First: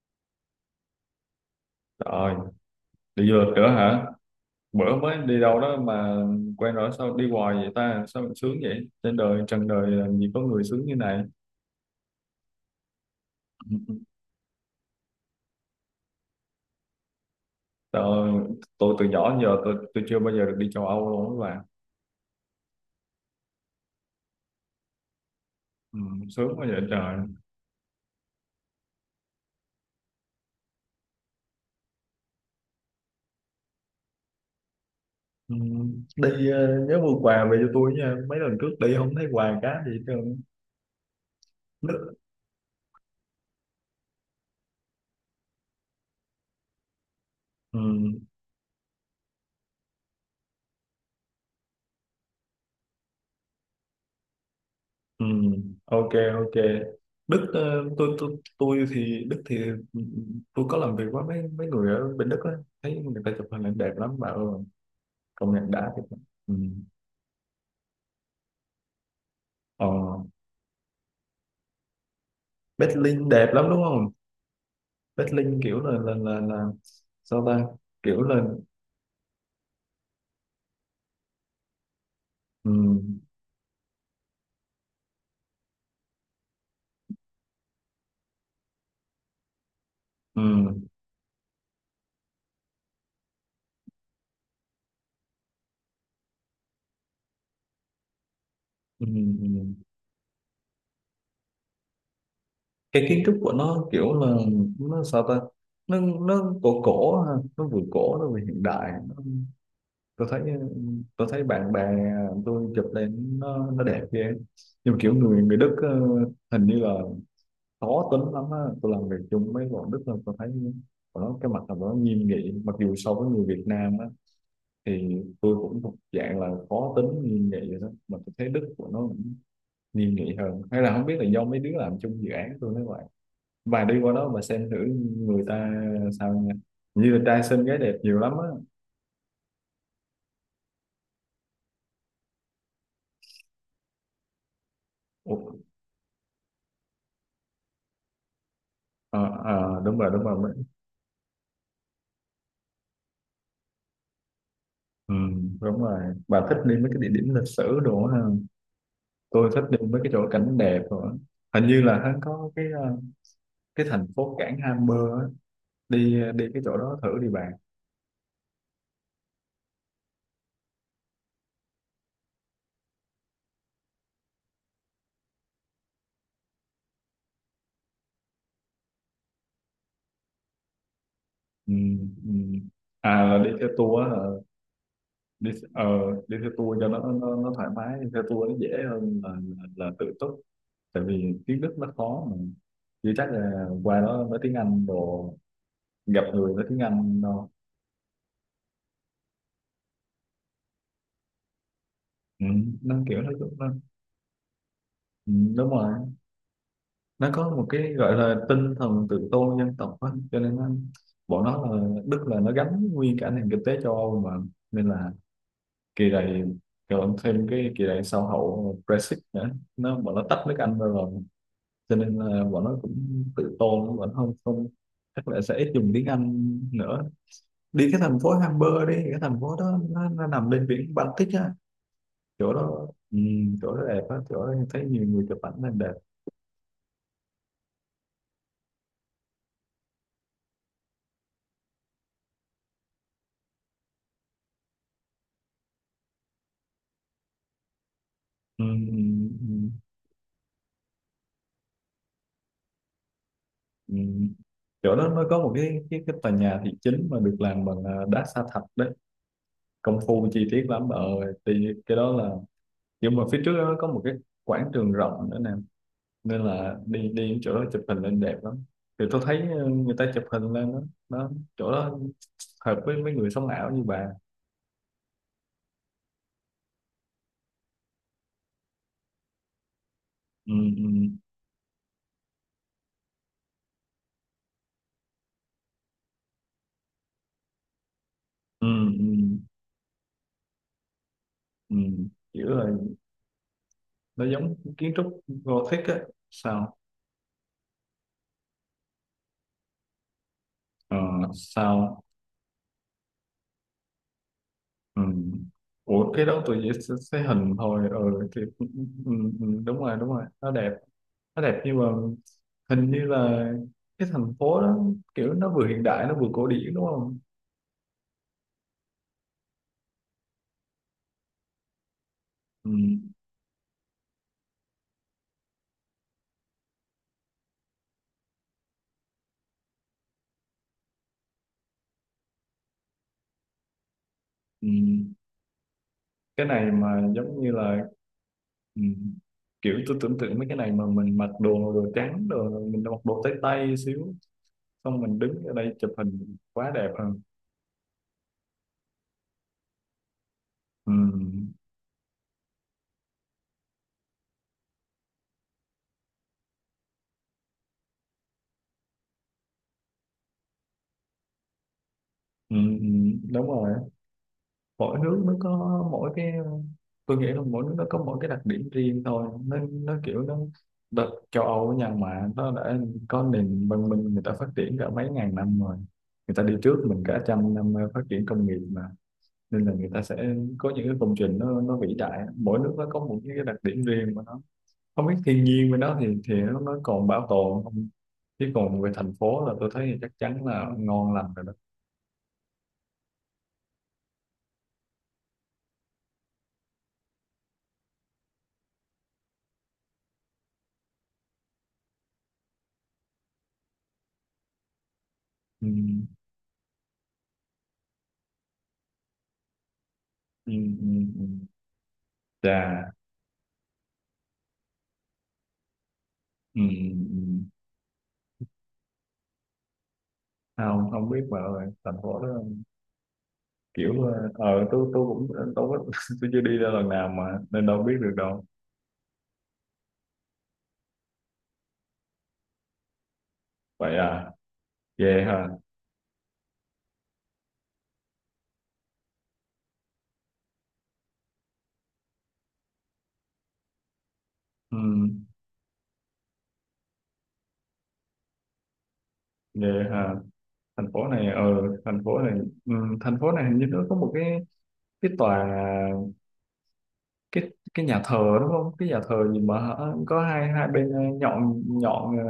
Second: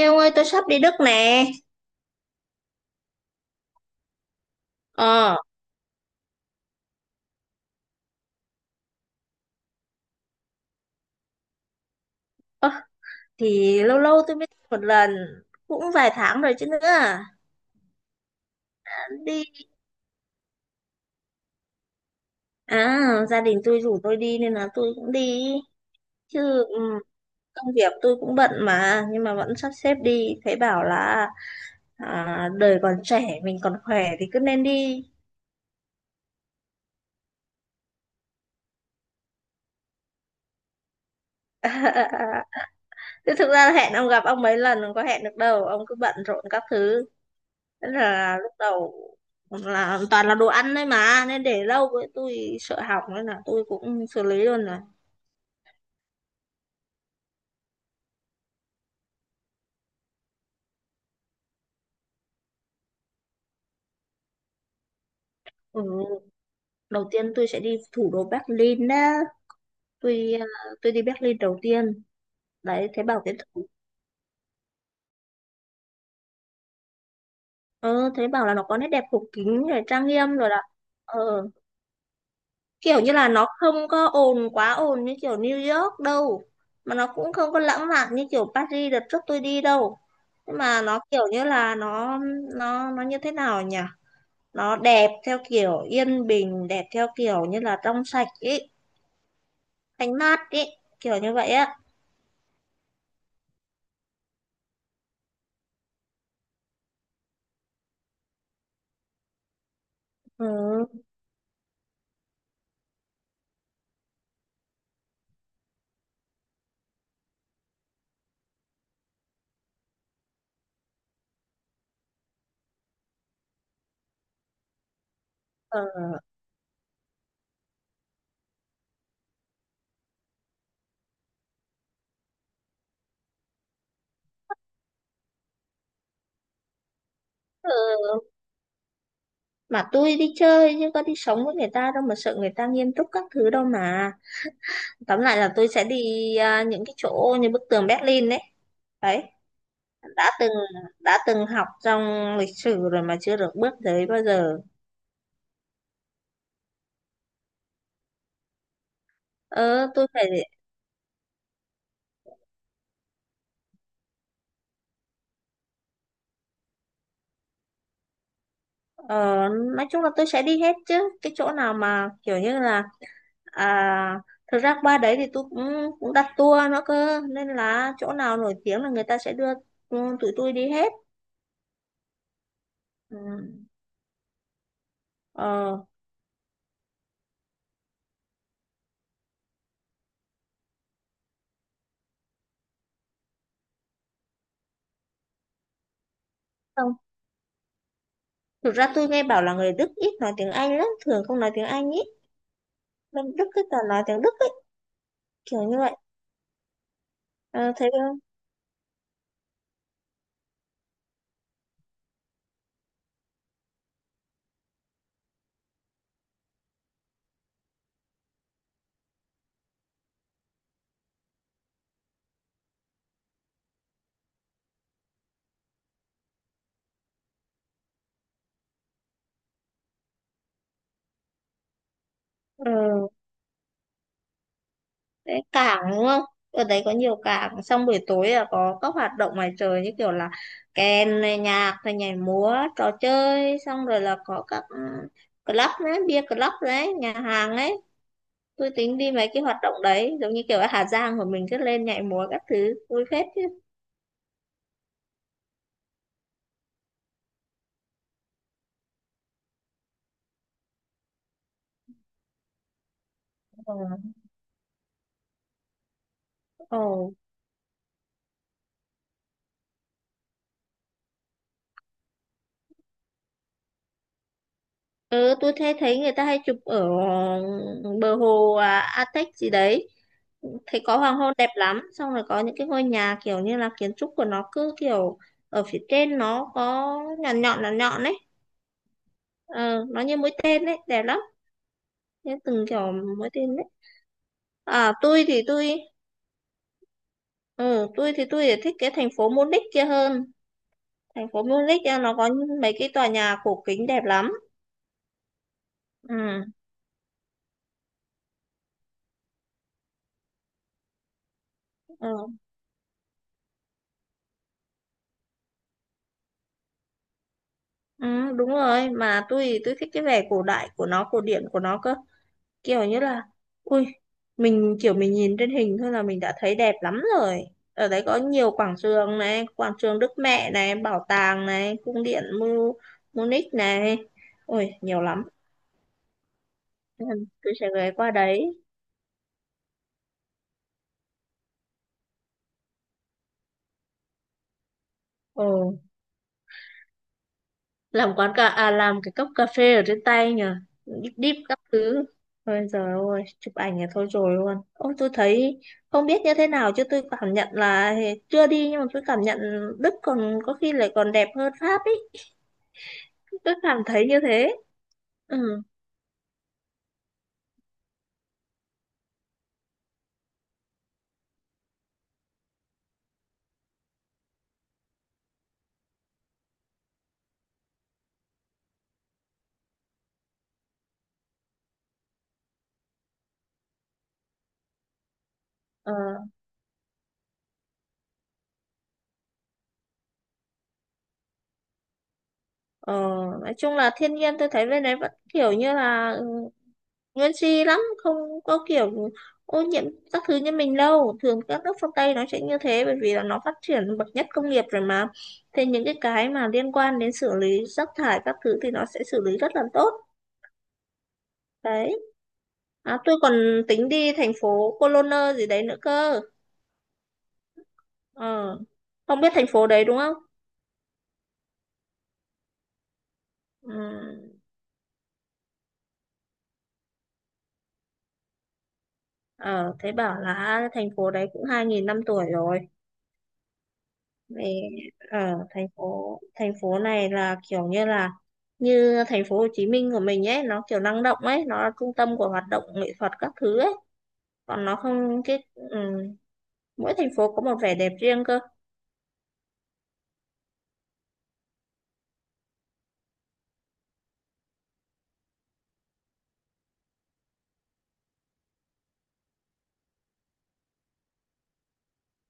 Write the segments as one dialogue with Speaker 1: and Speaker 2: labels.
Speaker 1: Ê ông ơi, tôi sắp đi Đức nè.
Speaker 2: Rồi, đi du lịch nữa hả? Bữa mới
Speaker 1: Ờ.
Speaker 2: đi đâu đó mà quen rồi sao đi hoài vậy ta? Sao mình sướng vậy? Trên đời, trần đời làm gì có người sướng như này.
Speaker 1: ơ, Thì lâu lâu tôi mới đi một lần. Cũng vài tháng rồi chứ nữa.
Speaker 2: Tôi, tôi từ nhỏ đến
Speaker 1: Đi
Speaker 2: giờ tôi chưa bao giờ được đi châu Âu luôn các bạn.
Speaker 1: À, gia đình tôi rủ tôi đi. Nên là tôi cũng đi.
Speaker 2: Ừ,
Speaker 1: Chứ
Speaker 2: sướng quá
Speaker 1: ừ,
Speaker 2: vậy trời.
Speaker 1: công việc tôi cũng bận mà. Nhưng mà vẫn sắp xếp đi. Thấy bảo là à, đời còn trẻ, mình còn khỏe thì cứ nên đi.
Speaker 2: Ừ, đi nhớ mua quà về cho tôi nha. Mấy lần trước đi không thấy quà cá gì hết trơn.
Speaker 1: Chứ thực ra hẹn ông, gặp ông mấy lần không có hẹn được đâu, ông cứ bận rộn các thứ.
Speaker 2: Ừ.
Speaker 1: Thế là lúc đầu là toàn là đồ ăn đấy mà, nên để lâu với tôi sợ hỏng, nên là tôi cũng xử lý luôn rồi.
Speaker 2: Ừ, ok, ok. Đức, tôi thì Đức thì tôi có làm việc với mấy mấy người ở bên Đức á, thấy người ta chụp hình ảnh đẹp lắm mà ừ, công nhận
Speaker 1: Ừ.
Speaker 2: đã thiệt mà. Ừ.
Speaker 1: Đầu tiên tôi sẽ đi thủ đô Berlin đó,
Speaker 2: ờ,
Speaker 1: tôi à, tôi đi Berlin đầu tiên đấy. Thấy bảo
Speaker 2: Berlin đẹp lắm đúng không? Berlin kiểu là sao ta, kiểu
Speaker 1: thấy
Speaker 2: là
Speaker 1: bảo là nó có nét đẹp cổ kính rồi trang nghiêm rồi đó. Ờ,
Speaker 2: ừ,
Speaker 1: kiểu như là nó không có ồn, quá ồn như kiểu New York đâu, mà nó cũng không có lãng mạn như kiểu Paris đợt trước tôi đi đâu.
Speaker 2: ừ,
Speaker 1: Nhưng mà nó kiểu như là nó như thế nào nhỉ, nó đẹp theo kiểu yên bình, đẹp theo kiểu như là trong sạch ý,
Speaker 2: ừ, ừ.
Speaker 1: thanh mát ý, kiểu như vậy á.
Speaker 2: cái kiến trúc của nó kiểu là nó sao ta, nó cổ cổ ha. Nó vừa cổ nó vừa hiện đại, tôi thấy.
Speaker 1: Ừ,
Speaker 2: Tôi thấy bạn bè tôi chụp lên nó đẹp ghê. Nhưng mà kiểu người người Đức ờ, hình như là khó tính lắm á, tôi làm việc chung với bọn Đức là tôi thấy bọn nó cái mặt là bọn nó nghiêm nghị, mặc dù so với người Việt Nam á thì tôi
Speaker 1: ờ,
Speaker 2: cũng thuộc dạng là khó tính nghiêm nghị rồi đó, mà tôi thấy Đức của nó cũng nghiêm nghị hơn, hay là không biết là do mấy đứa làm chung dự án tôi nói vậy. Và đi qua đó mà xem thử người ta sao nha, như là trai xinh gái đẹp nhiều
Speaker 1: ừ.
Speaker 2: lắm á.
Speaker 1: Mà tôi đi chơi chứ có đi sống với người ta đâu mà sợ người ta nghiêm túc các thứ đâu mà. Tóm lại
Speaker 2: Ủa,
Speaker 1: là tôi sẽ đi à, những cái chỗ như bức tường Berlin đấy.
Speaker 2: ờ,
Speaker 1: Đấy,
Speaker 2: ờ, đúng rồi, đúng
Speaker 1: đã từng,
Speaker 2: rồi.
Speaker 1: đã từng học trong lịch sử rồi mà chưa được bước tới bao giờ.
Speaker 2: Ừ, đúng rồi. Bà thích đi mấy cái địa điểm lịch sử đồ ha. Tôi thích đi
Speaker 1: Ờ
Speaker 2: mấy
Speaker 1: tôi
Speaker 2: cái chỗ
Speaker 1: phải
Speaker 2: cảnh đẹp rồi. Hình như là hắn có cái cái thành phố cảng Hamburg á. Đi đi cái chỗ đó thử đi bạn.
Speaker 1: Ờ, nói chung là tôi sẽ đi hết chứ. Cái chỗ nào mà kiểu như là, à, thực ra qua đấy thì tôi cũng cũng đặt tour nữa cơ, nên là chỗ nào nổi tiếng là người ta sẽ đưa ừ, tụi tôi đi hết.
Speaker 2: Ừ, ừ.
Speaker 1: Ừ.
Speaker 2: À là đi theo tour á, ờ, đi
Speaker 1: Ờ,
Speaker 2: đi theo tour cho nó thoải mái, đi theo tour nó dễ hơn là tự túc. Tại vì tiếng Đức nó khó mà. Chứ chắc là qua đó nói tiếng Anh đồ, gặp người nói tiếng
Speaker 1: không,
Speaker 2: Anh đâu.
Speaker 1: thực ra tôi nghe bảo là người Đức ít nói tiếng Anh lắm, thường không nói tiếng Anh, ít.
Speaker 2: Ừ, nó kiểu
Speaker 1: Bên
Speaker 2: nó,
Speaker 1: Đức cứ
Speaker 2: nó
Speaker 1: toàn nói tiếng Đức ấy,
Speaker 2: Ừ,
Speaker 1: kiểu
Speaker 2: đúng
Speaker 1: như
Speaker 2: rồi.
Speaker 1: vậy.
Speaker 2: Nó có một
Speaker 1: Ờ, thấy
Speaker 2: cái gọi
Speaker 1: không.
Speaker 2: là tinh thần tự tôn dân tộc á, cho nên nó, bọn nó là Đức là nó gắn nguyên cả nền kinh tế châu Âu mà, nên là kỳ này, còn thêm cái kỳ này sau hậu Brexit nữa, nó bọn nó tách nước Anh ra rồi, cho nên là bọn nó cũng tự tôn, bọn nó không không chắc là sẽ ít dùng tiếng Anh nữa. Đi cái thành phố Hamburg, đi cái thành phố đó nó nằm bên biển Baltic á, chỗ đó
Speaker 1: Ừ.
Speaker 2: ừ, chỗ đó đẹp á, chỗ đó em thấy nhiều người chụp
Speaker 1: Đấy,
Speaker 2: ảnh lên
Speaker 1: cảng
Speaker 2: đẹp.
Speaker 1: đúng không, ở đấy có nhiều cảng, xong buổi tối là có các hoạt động ngoài trời, như kiểu là kèn này, nhạc này, nhảy múa, trò chơi, xong rồi là có các ừ, club đấy, bia club đấy, nhà hàng ấy.
Speaker 2: ừ,
Speaker 1: Tôi tính đi
Speaker 2: ừ,
Speaker 1: mấy cái hoạt
Speaker 2: ừ.
Speaker 1: động đấy, giống như kiểu ở Hà Giang của mình, cứ lên nhảy múa các thứ, vui phết chứ.
Speaker 2: Ừ. Chỗ đó nó có một cái tòa nhà thị chính mà được làm bằng đá sa thạch đấy, công phu chi tiết lắm. Ở thì cái đó là, nhưng mà phía trước đó nó có một cái
Speaker 1: Ừ.
Speaker 2: quảng trường rộng nữa nè, nên là
Speaker 1: Ồ.
Speaker 2: đi đi đến chỗ đó chụp hình lên đẹp lắm. Thì tôi thấy ờ, người ta chụp hình lên đó, đó, chỗ đó hợp với mấy người sống ảo như bà.
Speaker 1: Ừ, tôi thấy thấy người ta hay chụp ở bờ hồ à, Atec gì đấy,
Speaker 2: ừ,
Speaker 1: thấy
Speaker 2: ừ,
Speaker 1: có hoàng hôn đẹp lắm, xong rồi có những cái ngôi nhà kiểu như là kiến trúc của nó cứ kiểu ở phía trên nó có nhọn nhọn nhọn nhọn ấy.
Speaker 2: ừ, ừ,
Speaker 1: Ờ, nó như mũi tên ấy, đẹp lắm,
Speaker 2: ừ.
Speaker 1: như
Speaker 2: Kiểu là
Speaker 1: từng kiểu mũi tên ấy.
Speaker 2: nó giống kiến
Speaker 1: À,
Speaker 2: trúc
Speaker 1: tôi thì
Speaker 2: Gothic
Speaker 1: tôi
Speaker 2: á. Sao?
Speaker 1: ừ, tôi thì thích cái thành phố Munich kia hơn.
Speaker 2: Ờ,
Speaker 1: Thành phố Munich à,
Speaker 2: sao?
Speaker 1: nó có mấy cái tòa nhà cổ kính đẹp lắm.
Speaker 2: Ừ. Ủa, cái đó
Speaker 1: Ừ,
Speaker 2: tôi chỉ sẽ, hình thôi ừ, thì, ừ, ừ, ừ, đúng rồi, đúng rồi, nó đẹp, đẹp nhưng mà
Speaker 1: ừ,
Speaker 2: hình như là cái thành phố đó kiểu nó vừa hiện đại nó vừa cổ điển đúng không?
Speaker 1: ừ, đúng rồi. Mà tôi thích cái vẻ cổ đại của nó, cổ điển của nó cơ. Kiểu như
Speaker 2: Ừ,
Speaker 1: là, ui, mình kiểu mình nhìn trên hình thôi là mình đã thấy đẹp lắm rồi. Ở đấy có nhiều quảng trường này, quảng trường Đức Mẹ này, bảo tàng này, cung điện Munich này.
Speaker 2: ừ.
Speaker 1: Ui, nhiều lắm.
Speaker 2: Cái này mà
Speaker 1: Ừ,
Speaker 2: giống như
Speaker 1: tôi sẽ
Speaker 2: là
Speaker 1: ghé qua đấy.
Speaker 2: ừ, kiểu tôi tưởng tượng mấy cái này mà mình mặc đồ đồ trắng, đồ mình mặc đồ tay tay xíu, xong mình đứng ở đây
Speaker 1: Ừ.
Speaker 2: chụp hình quá đẹp hơn.
Speaker 1: Làm cái cốc cà phê ở trên tay nhỉ,
Speaker 2: ừ,
Speaker 1: đíp đíp các thứ. Ôi giời ơi, chụp ảnh là thôi rồi luôn. Ôi tôi thấy, không biết như thế nào chứ tôi cảm nhận là, chưa đi nhưng mà tôi cảm nhận Đức còn có khi lại còn đẹp hơn Pháp ấy.
Speaker 2: ừ, đúng
Speaker 1: Tôi
Speaker 2: rồi.
Speaker 1: cảm thấy như thế.
Speaker 2: Mỗi nước nó
Speaker 1: Ừ.
Speaker 2: có mỗi cái, tôi nghĩ là mỗi nước nó có mỗi cái đặc điểm riêng thôi, nó kiểu nó đợt châu Âu ở nhà mà nó đã có nền văn minh, người ta phát triển cả mấy ngàn năm rồi, người ta đi trước mình cả trăm năm phát triển công nghiệp mà, nên là người ta sẽ có những cái công trình nó vĩ đại, mỗi nước nó có một cái đặc điểm riêng của nó, không biết thiên nhiên với
Speaker 1: Ờ,
Speaker 2: nó thì nó còn bảo tồn không, chứ còn về thành phố là tôi thấy thì chắc chắn là ngon lành rồi đó.
Speaker 1: ờ, nói chung là thiên nhiên tôi thấy bên đấy vẫn kiểu như là ừ, nguyên si lắm, không có kiểu ô nhiễm các thứ như mình đâu. Thường các nước phương Tây nó sẽ như thế, bởi vì là nó phát triển bậc nhất công nghiệp rồi mà. Thế
Speaker 2: ừ,
Speaker 1: những cái mà liên quan đến xử lý rác thải các thứ thì nó sẽ xử lý rất là tốt.
Speaker 2: ừ, ừ, ừ.
Speaker 1: Đấy.
Speaker 2: Chà,
Speaker 1: À, tôi còn tính đi thành phố Cologne gì đấy nữa cơ.
Speaker 2: ừ, ừ. Ừ.
Speaker 1: Ờ, không biết thành phố đấy đúng không.
Speaker 2: Không, không biết mà. Thành phố đó kiểu ờ
Speaker 1: Ừ.
Speaker 2: ờ, tôi tôi cũng ờ, tôi có- tôi chưa đi ra lần nào mà, nên đâu biết được đâu.
Speaker 1: Ờ thế bảo là thành phố đấy cũng 2.000 năm tuổi rồi.
Speaker 2: Vậy à?
Speaker 1: Vì
Speaker 2: Về
Speaker 1: ở
Speaker 2: hả?
Speaker 1: thành phố này là kiểu như là như thành phố Hồ Chí Minh của mình ấy, nó kiểu năng động ấy, nó là trung tâm của hoạt động nghệ thuật các thứ ấy, còn
Speaker 2: Ừ,
Speaker 1: nó không cái ừ, mỗi thành phố có một vẻ đẹp riêng cơ.
Speaker 2: về hả? Thành phố này ờ, thành phố này ừ, thành phố này hình như nó có một cái tòa, cái nhà thờ đúng không, cái nhà thờ gì mà hả? Có hai hai bên ờ, nhọn nhọn ờ,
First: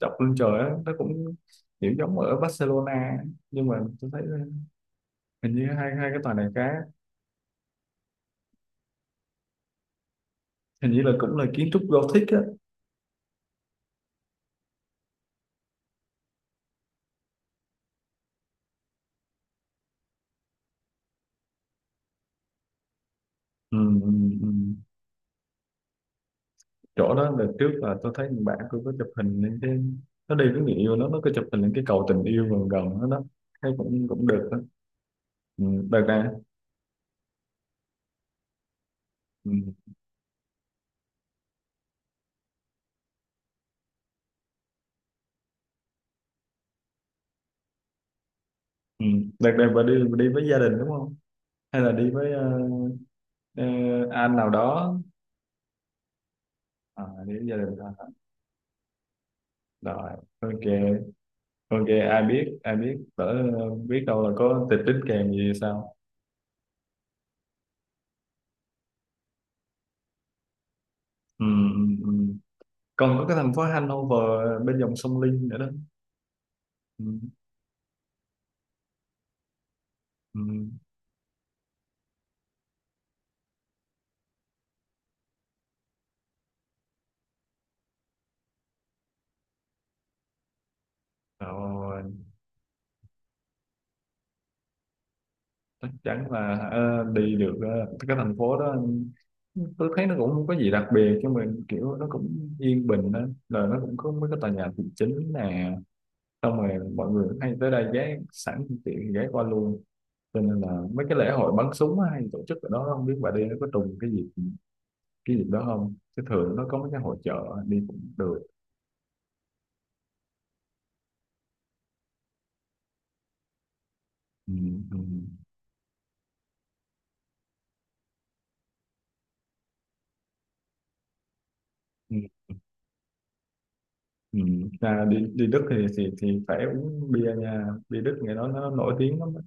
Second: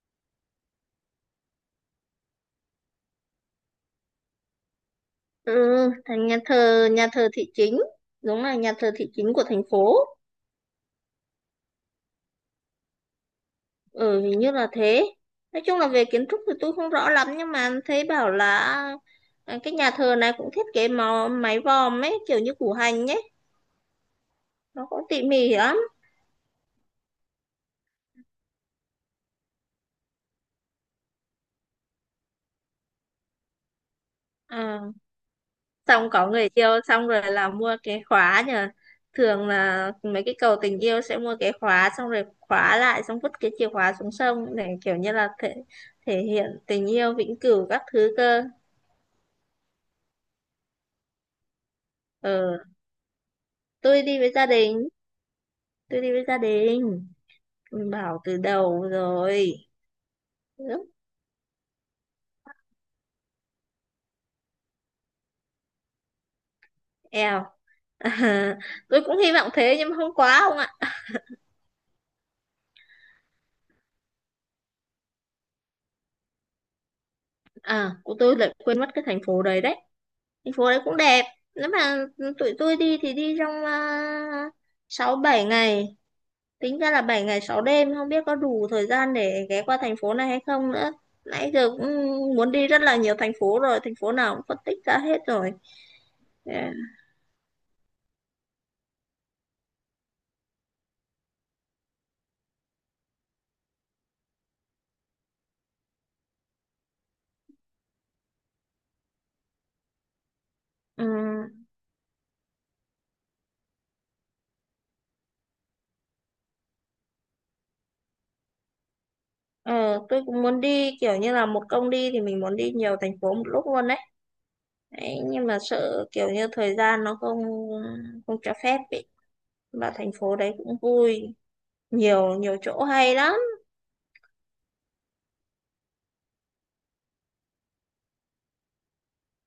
Speaker 2: chọc lên trời á, nó cũng kiểu giống ở Barcelona, nhưng mà tôi thấy ờ, hình như
Speaker 1: Ừ,
Speaker 2: hai hai cái
Speaker 1: thành
Speaker 2: tòa
Speaker 1: nhà
Speaker 2: này cái
Speaker 1: thờ nhà thờ thị chính, đúng là nhà thờ thị chính của thành phố.
Speaker 2: hình như là cũng là kiến trúc Gothic á.
Speaker 1: Ừ, hình như là thế. Nói chung là về kiến trúc thì tôi không rõ lắm, nhưng mà thấy bảo là à, cái nhà thờ này cũng thiết kế màu, mái vòm ấy kiểu như củ hành ấy,
Speaker 2: Ừ, ừ, ừ.
Speaker 1: nó cũng tỉ mỉ lắm.
Speaker 2: Chỗ đó là trước là tôi thấy bạn tôi có chụp hình lên cái, nó đi với người yêu nó có chụp hình lên cái cầu tình yêu gần gần đó đó, thấy cũng cũng được đó.
Speaker 1: À,
Speaker 2: Ừ, đợt
Speaker 1: xong
Speaker 2: này
Speaker 1: có người yêu xong rồi là mua cái khóa nhờ, thường
Speaker 2: ừ,
Speaker 1: là mấy cái cầu tình yêu sẽ mua cái khóa xong rồi khóa lại, xong vứt cái chìa khóa xuống sông, để kiểu như là thể, thể hiện tình yêu vĩnh cửu các thứ cơ.
Speaker 2: ừ. Đợt này bà đi với gia đình đúng không, hay là đi
Speaker 1: Ờ,
Speaker 2: với ờ,
Speaker 1: tôi đi với
Speaker 2: anh
Speaker 1: gia
Speaker 2: nào
Speaker 1: đình,
Speaker 2: đó?
Speaker 1: tôi đi với gia
Speaker 2: À,
Speaker 1: đình.
Speaker 2: đi với gia đình
Speaker 1: Tôi
Speaker 2: thôi hả?
Speaker 1: bảo từ đầu rồi.
Speaker 2: Rồi, ok,
Speaker 1: Ước.
Speaker 2: ok. Ai biết đỡ, biết đâu là có tịch tính kèm gì sao.
Speaker 1: Eo. Tôi cũng hy vọng thế nhưng mà không, quá không ạ.
Speaker 2: Ừ, ừ, ừ. Còn có cái thành phố Hanover bên dòng sông Linh nữa đó. Ừ,
Speaker 1: À, của tôi lại quên mất cái thành phố đấy đấy.
Speaker 2: ừ.
Speaker 1: Thành phố đấy cũng đẹp. Nếu mà tụi tôi đi thì đi trong à, 6 7 ngày. Tính ra là 7 ngày 6 đêm, không biết có đủ thời gian để ghé qua thành phố này hay không nữa. Nãy giờ cũng
Speaker 2: Rồi,
Speaker 1: muốn đi rất là nhiều thành phố rồi, thành phố nào cũng phân tích ra hết rồi.
Speaker 2: chắc chắn
Speaker 1: Ờ.
Speaker 2: là đi được cái thành phố đó, tôi thấy nó cũng không có gì đặc biệt cho mình, kiểu nó cũng yên bình đó, rồi nó cũng có mấy cái tòa nhà thị chính nè, xong rồi mọi người hay tới đây ghé sẵn phương tiện ghé qua luôn, cho nên là mấy cái lễ hội
Speaker 1: Ừm.
Speaker 2: bắn súng á hay tổ chức ở đó, không biết bà đi nó có trùng cái gì cái dịp đó không, chứ thường nó có mấy cái hội chợ đi cũng được.
Speaker 1: Ờ, tôi cũng muốn đi kiểu như là một công đi thì mình muốn đi nhiều thành phố một lúc luôn đấy.
Speaker 2: ừ, ừ,
Speaker 1: Đấy, nhưng mà sợ kiểu như thời gian nó không, không cho phép ý. Mà thành phố đấy cũng vui,
Speaker 2: ừ,
Speaker 1: nhiều nhiều chỗ hay lắm.
Speaker 2: ừ. À, đi đi Đức thì, thì phải uống bia nha, bia Đức ngày đó nó nổi tiếng lắm á.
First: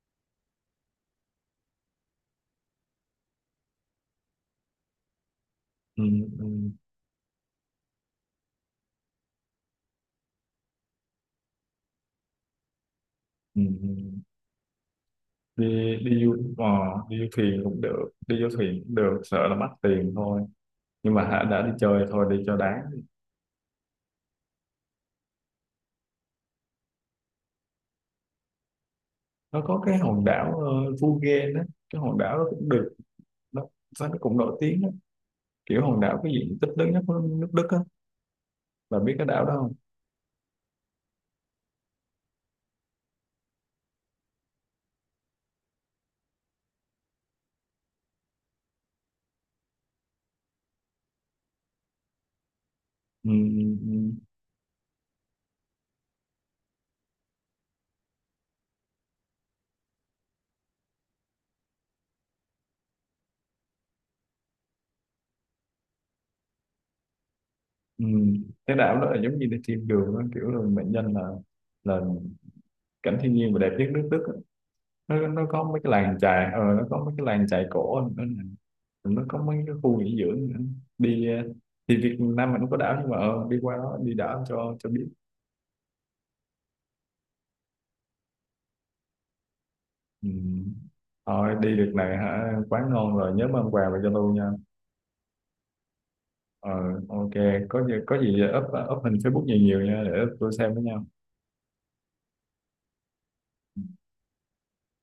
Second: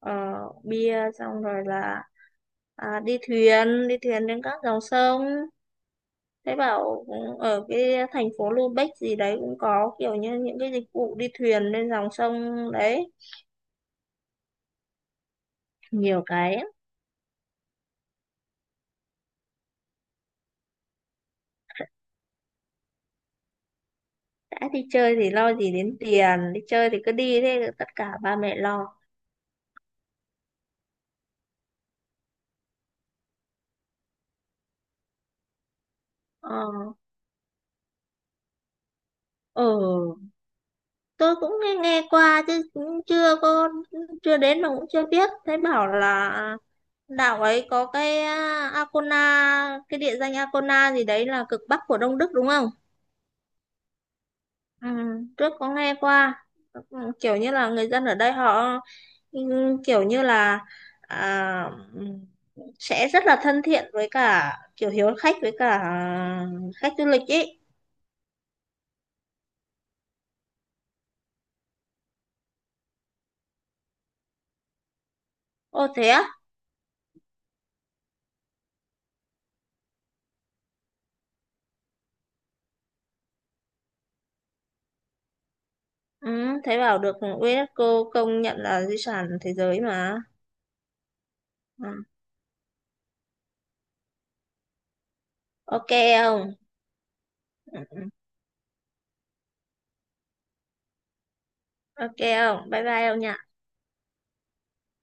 Speaker 1: Ờ, bia xong rồi là à, đi thuyền trên các dòng sông.
Speaker 2: ừ, ừ,
Speaker 1: Thế bảo ừ, ở cái thành phố Lubeck gì đấy cũng có kiểu như những cái dịch vụ đi thuyền lên dòng sông đấy.
Speaker 2: ừ. Đi
Speaker 1: Nhiều
Speaker 2: đi du
Speaker 1: cái, lắm.
Speaker 2: đi du thuyền cũng được, đi du thuyền cũng được, sợ là mất tiền thôi, nhưng mà hả đã đi chơi thôi đi cho đáng.
Speaker 1: Đã đi chơi thì lo gì đến tiền, đi chơi thì cứ đi, thế tất cả ba mẹ lo.
Speaker 2: Nó có cái hòn đảo Phú đó, cái hòn đảo đó cũng được đó, sao nó cũng nổi tiếng đó. Kiểu hòn đảo cái
Speaker 1: Ờ,
Speaker 2: diện tích lớn nhất của nước Đức á, bà biết cái đảo đó
Speaker 1: ừ,
Speaker 2: không?
Speaker 1: tôi cũng nghe qua chứ cũng chưa có, chưa đến mà cũng chưa biết. Thấy bảo là đảo ấy có cái à, Arkona, cái địa danh Arkona gì đấy là cực bắc của Đông Đức đúng không?
Speaker 2: ừ, ừ, ừ.
Speaker 1: Ừ, trước có nghe qua. Ừ, kiểu như là người dân ở đây họ ừ, kiểu như là à, ừ, sẽ rất là thân thiện với cả kiểu hiếu khách với cả khách du lịch ý.
Speaker 2: Ừ. Cái đảo đó là giống như đi thiên đường á, kiểu là mệnh danh là cảnh thiên nhiên và đẹp nhất nước Đức á. Nó có mấy
Speaker 1: Ô
Speaker 2: cái
Speaker 1: thế
Speaker 2: làng
Speaker 1: á?
Speaker 2: chài ờ, nó có mấy cái làng chài cổ nữa nè. Nó có mấy cái khu nghỉ dưỡng nữa. Đi ờ, thì Việt Nam mình cũng có đảo, nhưng mà ờ, đi qua đó đi đảo cho biết.
Speaker 1: Ừ, thế bảo được UNESCO công nhận là di sản thế giới mà.
Speaker 2: Ừ. Thôi đi được
Speaker 1: Ừ.
Speaker 2: này hả, quá ngon rồi, nhớ mang quà về cho tôi nha.
Speaker 1: Ok không?
Speaker 2: Ờ, ok.
Speaker 1: Ừ,
Speaker 2: Có gì
Speaker 1: ừ.
Speaker 2: có gì up up hình Facebook nhiều nhiều nha, để tôi xem với nhau.
Speaker 1: Ok không? Bye bye ông nhỉ?